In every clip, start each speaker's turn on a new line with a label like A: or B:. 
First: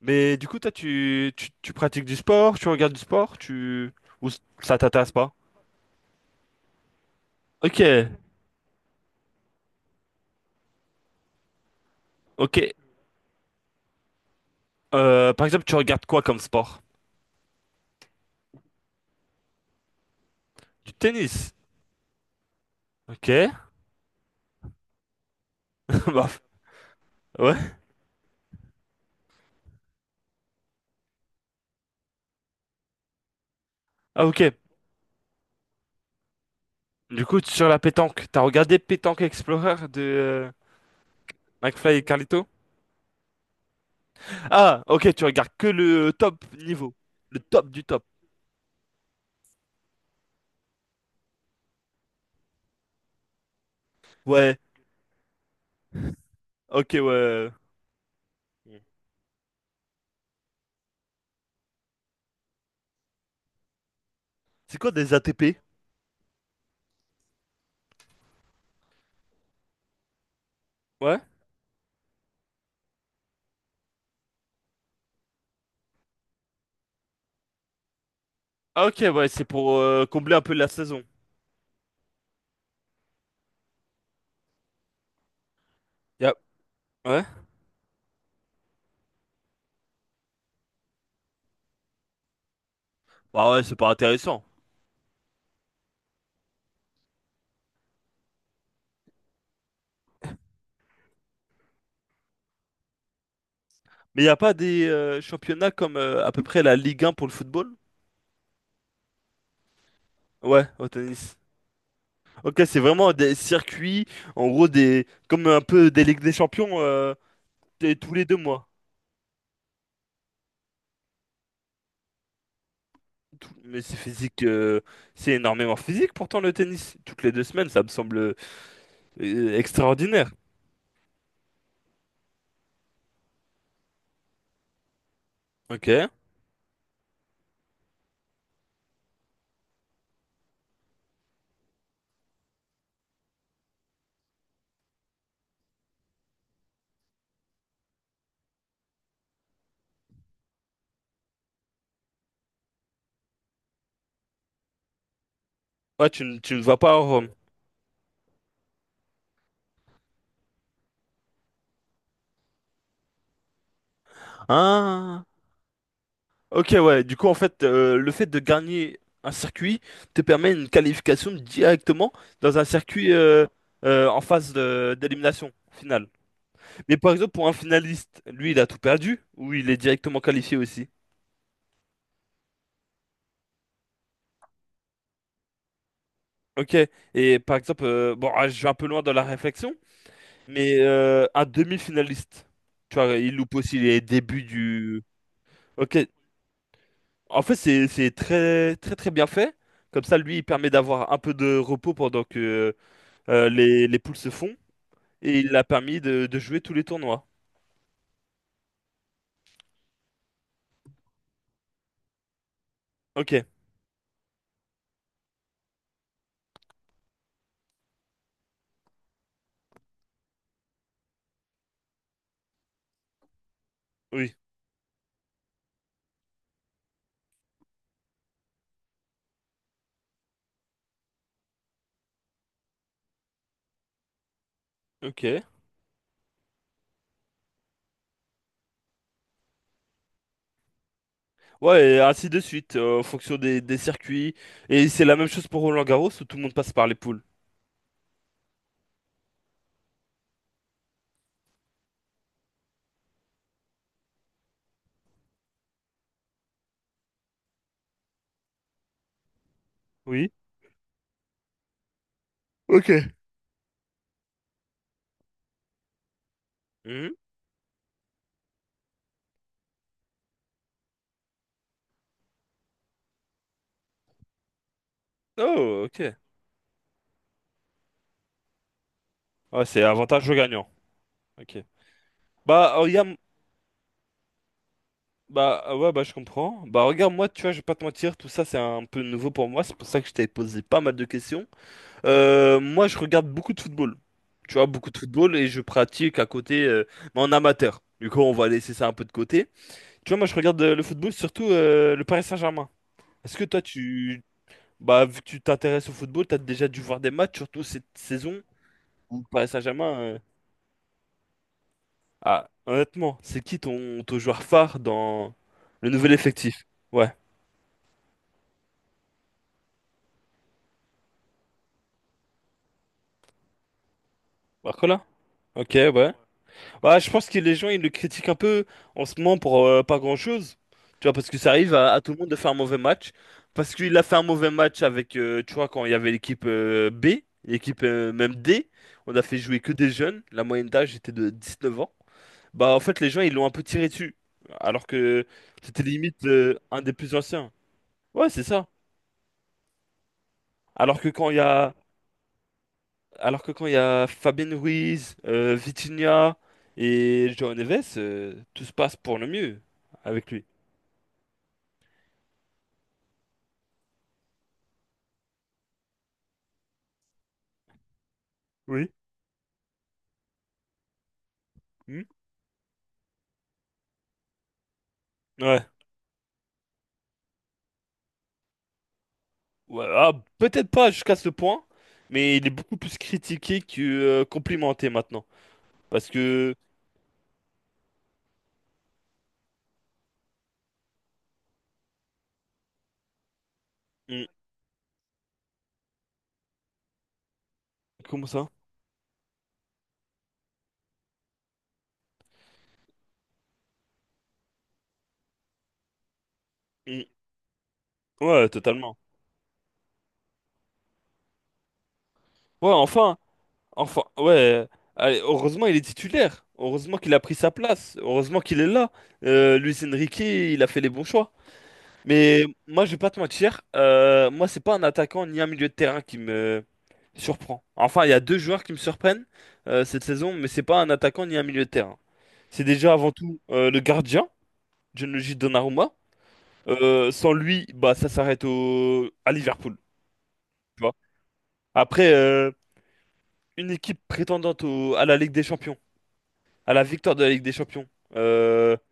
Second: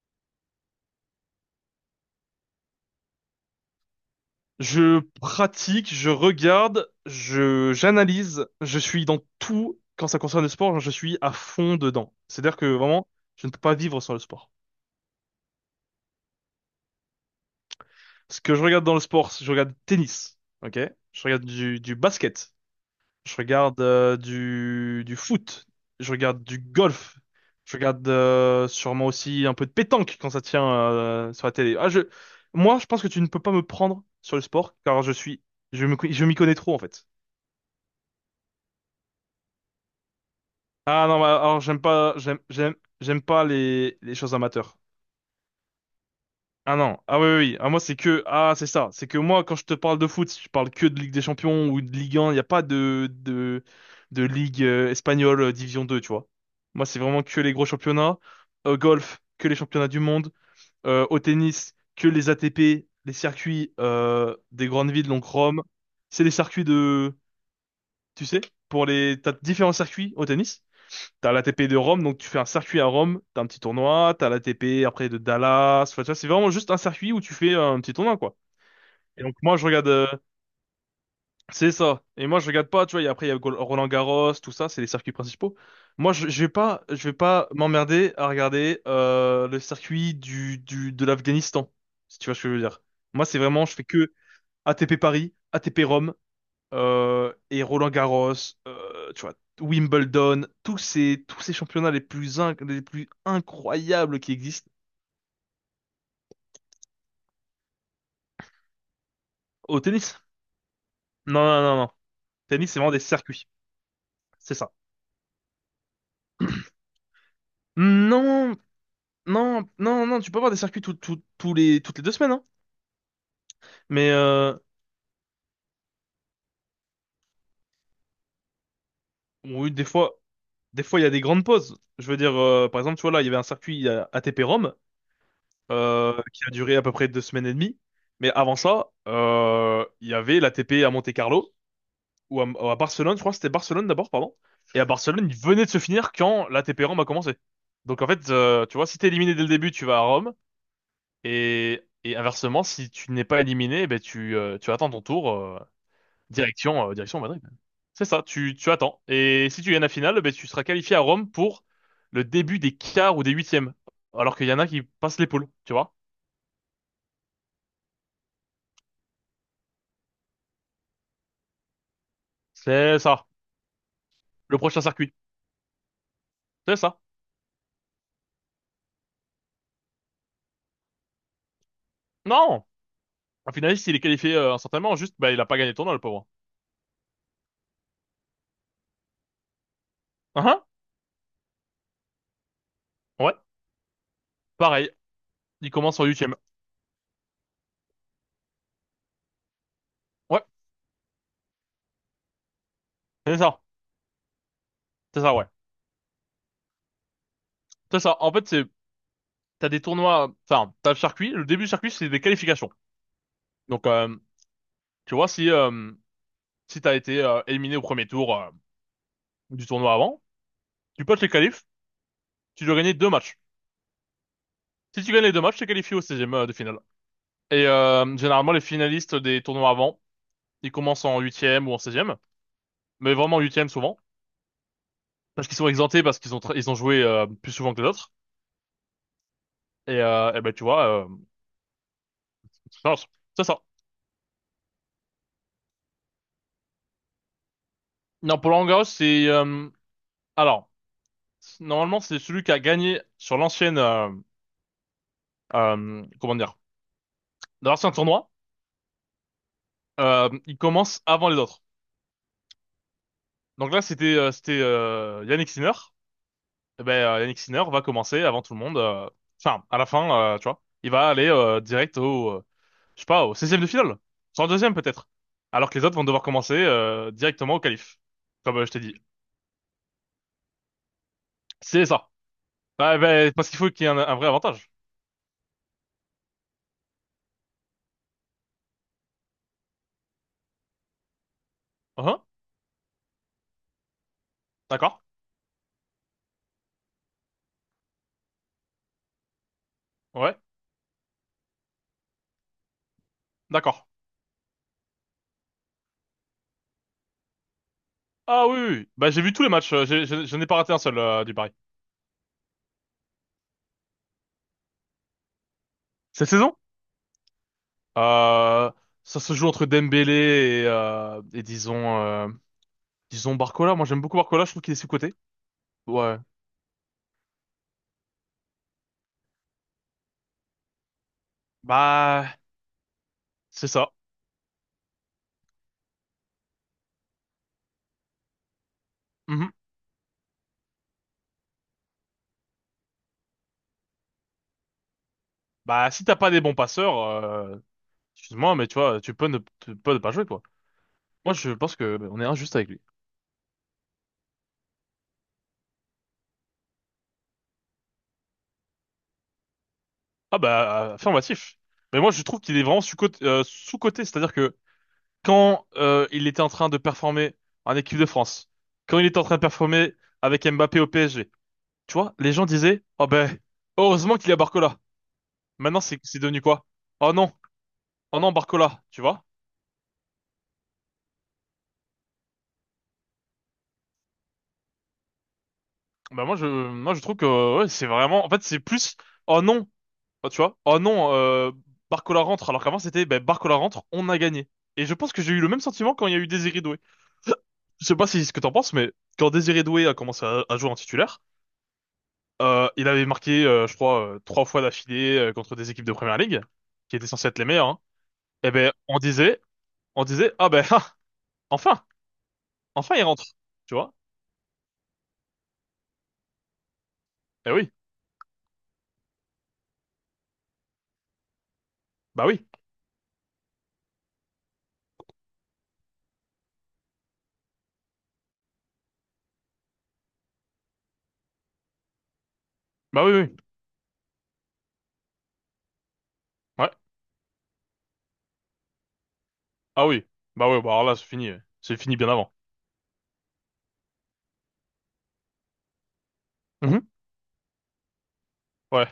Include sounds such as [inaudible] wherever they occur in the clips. A: Mais du coup, toi, tu pratiques du sport, tu regardes du sport. Ou ça
B: Je
A: t'intéresse pas?
B: pratique, je regarde, je
A: Ok,
B: j'analyse, je suis dans tout quand ça concerne le sport, je suis à fond dedans. C'est-à-dire
A: ok.
B: que vraiment, je ne peux pas vivre sans le sport.
A: Par exemple, tu regardes quoi comme sport?
B: Ce que je regarde dans le sport, je regarde tennis, ok?
A: Du
B: Je regarde
A: tennis.
B: du basket,
A: Ok.
B: je regarde du foot, je
A: [laughs] Bah,
B: regarde du golf,
A: ouais.
B: je regarde sûrement aussi un peu de pétanque quand ça tient sur la télé. Ah, moi, je pense que tu ne peux pas me prendre
A: Ah,
B: sur le
A: ok.
B: sport car je suis, je m'y connais trop en fait.
A: Du coup, sur la pétanque, t'as regardé Pétanque Explorer de
B: Ah non, bah, alors j'aime
A: McFly et
B: pas,
A: Carlito?
B: j'aime pas les choses amateurs.
A: Ah, ok, tu regardes que le top
B: Ah
A: niveau.
B: non, ah oui, oui,
A: Le
B: oui.
A: top
B: Ah moi
A: du
B: c'est
A: top.
B: que, ah c'est ça, c'est que moi quand je te parle de foot, je parle que de Ligue des Champions ou de Ligue 1, il n'y a pas de
A: Ouais.
B: Ligue espagnole, Division 2, tu vois. Moi
A: Ok,
B: c'est vraiment que
A: ouais.
B: les gros championnats, au golf, que les championnats du monde, au tennis, que les ATP, les circuits des
A: C'est
B: grandes
A: quoi
B: villes,
A: des
B: donc
A: ATP?
B: Rome, c'est les circuits de, tu sais, t'as différents circuits au tennis.
A: Ouais.
B: T'as la l'ATP de Rome, donc tu fais un circuit à Rome, t'as un petit tournoi, t'as la l'ATP après de Dallas, enfin, tu vois, c'est vraiment juste un circuit où tu fais un petit tournoi, quoi.
A: Ah, ok,
B: Et
A: ouais,
B: donc
A: c'est
B: moi je
A: pour
B: regarde,
A: combler un peu la saison.
B: c'est ça. Et moi je regarde pas, tu vois, et après il y a Roland Garros, tout ça, c'est les circuits principaux. Moi
A: Yep.
B: je vais
A: Ouais.
B: pas m'emmerder à regarder le circuit du de l'Afghanistan, si tu vois ce que je veux dire. Moi c'est
A: Bah ouais,
B: vraiment, je
A: c'est
B: fais
A: pas
B: que
A: intéressant.
B: ATP Paris, ATP Rome, et Roland-Garros, tu vois, Wimbledon, tous ces championnats les plus incroyables
A: Mais il n'y
B: qui
A: a pas
B: existent
A: des championnats comme à peu près la Ligue 1 pour le football?
B: au tennis.
A: Ouais, au tennis.
B: Non, non, non, non.
A: Ok,
B: Tennis, c'est
A: c'est
B: vraiment des
A: vraiment des
B: circuits.
A: circuits, en
B: C'est
A: gros,
B: ça.
A: des comme un peu des Ligues des
B: [clears throat]
A: Champions, tous les deux
B: Non,
A: mois.
B: non, non, non, tu peux avoir des circuits toutes les 2 semaines, hein.
A: Mais c'est
B: Mais
A: physique, c'est énormément physique pourtant le tennis. Toutes les 2 semaines, ça me semble
B: oui, des fois,
A: extraordinaire.
B: il y a des grandes pauses. Je veux dire, par exemple, tu vois, là, il y avait un circuit ATP Rome
A: Ok.
B: qui a duré à peu près 2 semaines et demie. Mais avant ça, il y avait l'ATP à Monte-Carlo ou à Barcelone, je crois que c'était Barcelone d'abord, pardon. Et à Barcelone, il venait de se finir quand l'ATP Rome a commencé. Donc en fait, tu vois, si t'es éliminé dès le début, tu vas à Rome. Et inversement, si tu n'es pas éliminé, eh ben tu attends ton tour,
A: Ouais, tu ne vas pas
B: direction,
A: à
B: direction
A: Rome.
B: Madrid. C'est ça, tu attends. Et si tu gagnes la finale, eh ben tu seras qualifié à Rome pour le début des quarts ou des huitièmes. Alors qu'il y en a qui passent
A: Ah.
B: les poules, tu vois.
A: Ok, ouais. Du coup, en fait, le fait de gagner un circuit te permet une qualification directement dans un
B: C'est
A: circuit
B: ça,
A: en phase
B: le prochain circuit.
A: d'élimination finale.
B: C'est
A: Mais
B: ça.
A: par exemple, pour un finaliste, lui, il a tout perdu ou il est directement qualifié aussi.
B: Non! Un finaliste, il est qualifié instantanément, juste, bah, il a pas gagné le tournoi, le pauvre.
A: Ok. Et par exemple, bon, ah, je vais un peu loin dans la réflexion,
B: Hein?
A: mais un demi-finaliste, tu vois,
B: Ouais.
A: il loupe aussi les débuts
B: Pareil,
A: du.
B: il
A: Ok.
B: commence en huitième.
A: En fait, c'est très très très bien fait. Comme ça, lui,
B: Ouais,
A: il permet d'avoir un peu de repos pendant que
B: c'est ça,
A: Les poules se font
B: c'est ça,
A: et
B: ouais.
A: il a permis de jouer tous les tournois.
B: C'est ça. En fait, c'est t'as des tournois, enfin, t'as le circuit. Le début du circuit, c'est des qualifications.
A: Ok,
B: Donc, tu vois, si t'as été éliminé au premier tour du tournoi avant, tu potes les qualifs, tu dois gagner deux matchs.
A: oui,
B: Si tu gagnes les deux matchs, t'es qualifié au seizième de finale. Et généralement, les finalistes des tournois avant, ils commencent en huitième ou en seizième, mais vraiment en huitième souvent,
A: ok.
B: parce qu'ils sont exemptés parce qu'ils ont ils ont joué plus souvent que les autres. Et, eh ben, tu vois,
A: Ouais, et ainsi de suite,
B: c'est ça.
A: en fonction
B: C'est ça.
A: des circuits. Et c'est la même chose pour Roland-Garros où tout le monde passe par les poules.
B: Non, pour Roland-Garros, c'est alors, normalement, c'est celui qui a gagné sur l'ancienne, comment dire, dans l'ancien tournoi.
A: Oui.
B: Il commence avant les autres.
A: Ok.
B: Donc là, c'était Yannick Sinner. Eh ben,
A: Mhm.
B: Yannick Sinner va commencer avant tout le monde. Enfin, à la fin, tu vois, il va aller direct je sais pas, au 16e de finale, 102e peut-être. Alors que
A: Oh,
B: les autres vont
A: ok.
B: devoir commencer directement au qualif, comme je t'ai dit.
A: Ouais, c'est avantage au gagnant. Ok.
B: C'est ça.
A: Bah,
B: Bah,
A: regarde,
B: ben, parce qu'il faut qu'il y ait un vrai avantage.
A: bah, ouais, bah, je comprends. Bah, regarde, moi, tu vois, je vais pas te mentir, tout ça, c'est un peu nouveau pour moi. C'est pour ça que je t'avais posé pas mal de questions.
B: Hein.
A: Moi, je regarde beaucoup de football. Tu vois, beaucoup de
B: D'accord.
A: football et je pratique à côté, mais en amateur. Du coup, on va laisser ça un peu de côté. Tu vois, moi, je
B: Ouais.
A: regarde le football, surtout le Paris Saint-Germain. Est-ce que toi.
B: D'accord.
A: Bah, vu que tu t'intéresses au football, t'as déjà dû voir des matchs, surtout cette saison
B: Ah oui, oui. Bah,
A: où
B: j'ai
A: le
B: vu tous
A: Paris
B: les matchs,
A: Saint-Germain...
B: je n'ai pas raté un seul du Paris.
A: Ah, honnêtement, c'est qui ton joueur phare dans le nouvel
B: Cette saison,
A: effectif? Ouais.
B: euh, ça se joue entre Dembélé et disons Barcola. Moi j'aime beaucoup Barcola, je trouve qu'il est
A: Barcola?
B: sous-coté.
A: Ok, ouais.
B: Ouais.
A: Bah, je pense que les gens, ils le critiquent un peu en ce moment pour pas grand-chose. Tu vois, parce que ça arrive à tout le monde de
B: Bah,
A: faire un mauvais match.
B: c'est
A: Parce
B: ça.
A: qu'il a fait un mauvais match avec, tu vois, quand il y avait l'équipe B, l'équipe même D. On a fait
B: Mhm.
A: jouer que des jeunes. La moyenne d'âge était de 19 ans. Bah, en fait, les gens, ils l'ont un peu tiré dessus. Alors que c'était
B: Bah, si t'as
A: limite
B: pas des bons
A: un des
B: passeurs,
A: plus anciens. Ouais, c'est
B: excuse-moi,
A: ça.
B: mais tu vois, tu peux ne pas jouer, quoi.
A: Alors que quand
B: Moi
A: il y
B: je
A: a
B: pense que on est injuste avec lui.
A: Alors que quand il y a Fabien Ruiz, Vitinha et João Neves, tout se passe pour le mieux avec
B: Ah
A: lui.
B: bah, affirmatif. Mais moi je trouve qu'il est vraiment sous-coté, c'est-à-dire que quand il était en train de performer en équipe de France,
A: Oui.
B: quand il était en train de performer avec Mbappé au PSG, tu
A: Hmm.
B: vois, les gens disaient, oh ben, heureusement qu'il y a Barcola.
A: Ouais.
B: Maintenant, c'est devenu quoi? Oh non, oh non, Barcola, tu vois?
A: Ouais, ah, peut-être pas jusqu'à ce point, mais il est beaucoup plus critiqué que complimenté maintenant. Parce
B: Ben moi,
A: que...
B: moi, je trouve que ouais, c'est vraiment, en fait, c'est plus, oh non, bah, tu vois, oh non, Barcola rentre, alors qu'avant, c'était, ben, Barcola rentre, on a
A: hmm,
B: gagné. Et je pense que j'ai eu le même sentiment quand il y a eu Désiré Doué. [laughs] Je sais pas si c'est
A: comment
B: ce que
A: ça?
B: t'en penses, mais quand Désiré Doué a commencé à jouer en titulaire. Il avait marqué, je crois, trois fois d'affilée contre des équipes de première ligue, qui
A: Hmm,
B: étaient censées être les meilleures. Hein.
A: ouais,
B: Et ben,
A: totalement.
B: on disait, ah ben, [laughs] ah, enfin,
A: Ouais,
B: enfin il
A: enfin,
B: rentre, tu vois?
A: enfin, ouais. Allez, heureusement, il est titulaire. Heureusement qu'il a pris sa
B: Eh oui,
A: place. Heureusement qu'il est là. Luis Enrique, il a fait les bons choix.
B: bah
A: Mais
B: oui,
A: moi, je vais pas te mentir, moi, c'est pas un attaquant ni un milieu de terrain qui me surprend. Enfin, il y a deux joueurs qui me surprennent cette saison, mais c'est pas un attaquant ni un milieu de terrain. C'est déjà
B: bah
A: avant
B: oui, oui,
A: tout le gardien, Gianluigi Donnarumma.
B: ouais,
A: Sans lui, bah, ça s'arrête à Liverpool.
B: ah oui, bah
A: Tu
B: alors
A: vois.
B: là c'est fini, ouais. C'est fini bien
A: Après,
B: avant.
A: une équipe prétendante à la Ligue des Champions, à la
B: Mhm.
A: victoire de la Ligue des Champions, euh,
B: Ouais.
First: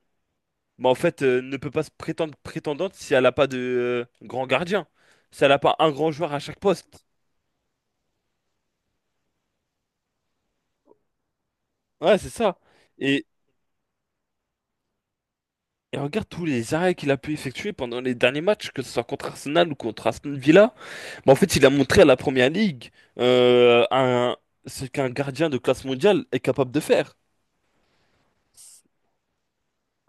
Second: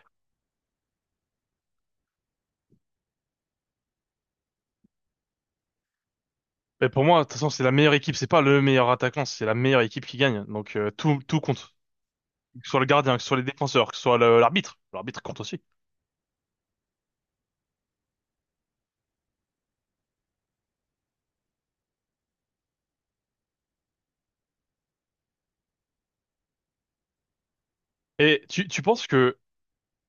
A: bah, en fait, ne peut pas se prétendre prétendante si elle n'a pas de grand gardien, si elle n'a pas un grand joueur à chaque
B: Mais pour
A: poste.
B: moi, de toute façon, c'est la meilleure équipe, c'est pas le meilleur attaquant, c'est la meilleure équipe qui gagne. Donc tout compte,
A: Ouais, c'est ça.
B: que ce soit le gardien, que
A: Et,
B: ce soit les défenseurs, que ce soit l'arbitre, l'arbitre compte aussi.
A: et regarde tous les arrêts qu'il a pu effectuer pendant les derniers matchs, que ce soit contre Arsenal ou contre Aston Villa. Mais en fait, il a montré à la Première Ligue euh, un- ce qu'un gardien de classe mondiale est capable de faire.
B: Et tu penses que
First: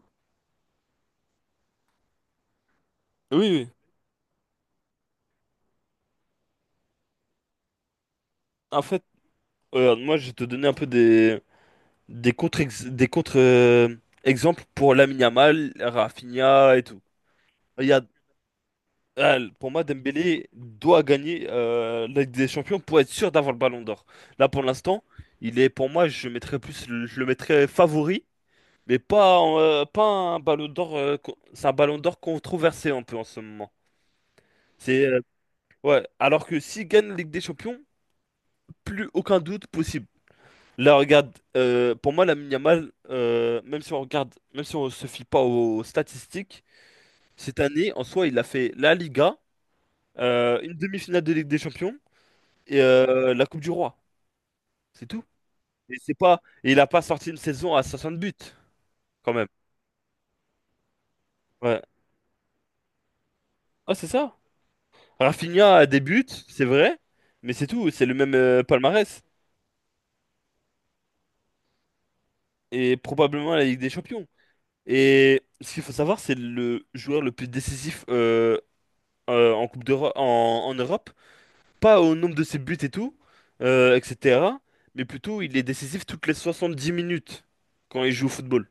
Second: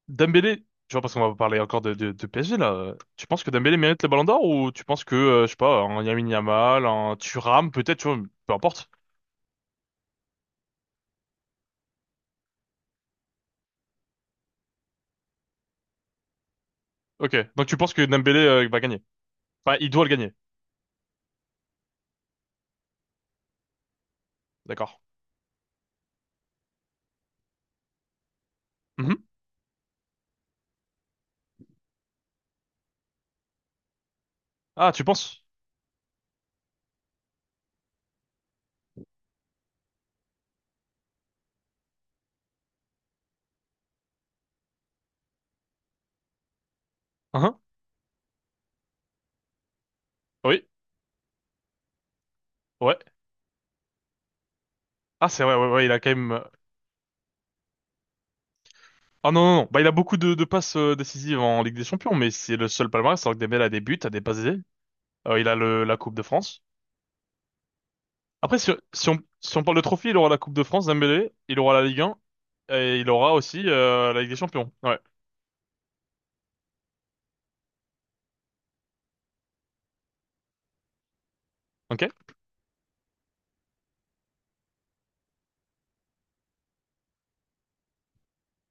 B: Dembélé, tu vois, parce qu'on va parler encore de PSG là, tu
A: Oui,
B: penses que
A: oui.
B: Dembélé mérite le Ballon d'Or ou tu penses que, je sais pas, un Lamine Yamal, un Thuram, peut-être, tu vois, peu
A: En
B: importe.
A: fait, moi, je vais te donner un peu des contre, des contre exemples pour Lamine Yamal, Rafinha et tout.
B: Ok, donc tu
A: Il y
B: penses que
A: a
B: Dembélé va gagner.
A: Ah, pour
B: Enfin,
A: moi,
B: il doit le gagner,
A: Dembélé doit gagner la Ligue des Champions pour être sûr d'avoir le Ballon d'Or. Là, pour
B: d'accord.
A: l'instant, il est pour moi, je le mettrais favori, mais
B: Mhm.
A: pas un Ballon d'Or. C'est un Ballon d'Or controversé un peu en ce moment.
B: Ah, tu
A: C'est
B: penses?
A: Ouais. Alors que s'il gagne la Ligue des Champions, plus aucun doute possible. Là, regarde, pour moi, la Yamal, même si on se fie pas aux statistiques,
B: Hein.
A: cette année, en soi, il a fait la Liga,
B: Oui,
A: une demi-finale de Ligue des Champions. Et
B: ouais.
A: la Coupe du Roi. C'est tout.
B: Ah, c'est vrai, ouais, ouais, il
A: Et
B: a quand
A: c'est
B: même...
A: pas.
B: euh,
A: Et il a pas sorti une saison à 60 buts,
B: Ah
A: quand
B: non,
A: même.
B: non, non, bah il a beaucoup de passes décisives en Ligue
A: Ouais.
B: des Champions, mais c'est le seul palmarès, alors que Dembélé a des
A: Ah,
B: buts,
A: c'est
B: a des
A: ça.
B: passes décisives. Il a
A: Rafinha a
B: la
A: des
B: Coupe de
A: buts,
B: France.
A: c'est vrai, mais c'est tout. C'est le même
B: Après,
A: palmarès.
B: si on parle de trophée, il aura la Coupe de France, Dembélé, il aura la Ligue 1,
A: Et
B: et il aura
A: probablement la
B: aussi
A: Ligue des
B: la
A: Champions.
B: Ligue des Champions. Ouais.
A: Et ce qu'il faut savoir, c'est le joueur le plus décisif en Coupe d'Europe, en Europe. Pas
B: Ok?
A: au nombre de ses buts et tout, etc. Mais plutôt, il est décisif toutes les 70 minutes quand il joue au football.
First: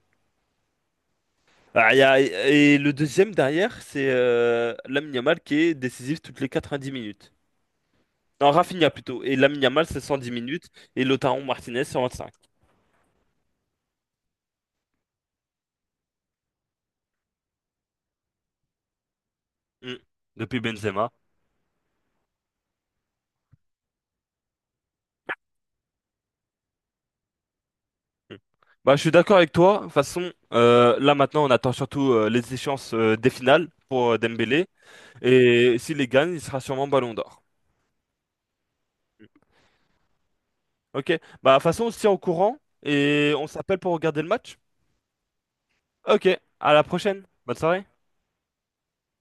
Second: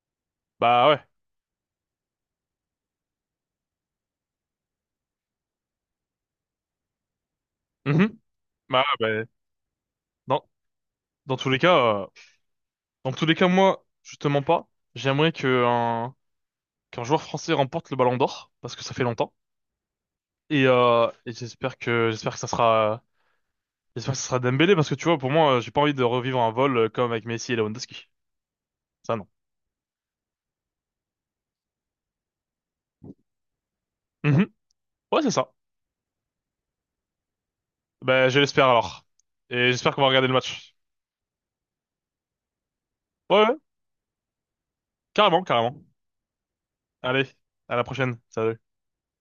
B: Bah ouais.
A: Ah, et le deuxième derrière, c'est Lamine Yamal qui est décisif toutes les 90 minutes.
B: Mhm.
A: Non,
B: Bah,
A: Rafinha plutôt.
B: ouais, bah,
A: Et Lamine Yamal, c'est 110
B: dans,
A: minutes. Et
B: dans
A: Lautaro
B: tous les
A: Martinez,
B: cas,
A: 125.
B: dans tous les cas, moi, justement pas. J'aimerais qu'un joueur français remporte le Ballon d'Or, parce que ça fait longtemps.
A: Mm. Depuis
B: Et, euh,
A: Benzema.
B: et j'espère que ça sera Dembélé, parce que tu vois, pour moi, j'ai pas envie de revivre un vol comme avec Messi et Lewandowski.
A: Mm. Bah, je suis
B: Ça, non.
A: d'accord avec toi. De toute façon, là maintenant, on attend surtout les échéances des finales pour
B: Mhm.
A: Dembélé.
B: Ouais, c'est ça.
A: Et s'il les gagne, il sera sûrement Ballon d'Or.
B: Bah, je l'espère alors. Et j'espère qu'on va regarder le match.
A: Ok. Bah, de toute façon, on se tient au courant et
B: Ouais,
A: on
B: ouais,
A: s'appelle pour regarder le match.
B: carrément, carrément.
A: Ok. À la prochaine.
B: Allez,
A: Bonne
B: à
A: soirée.
B: la prochaine. Salut.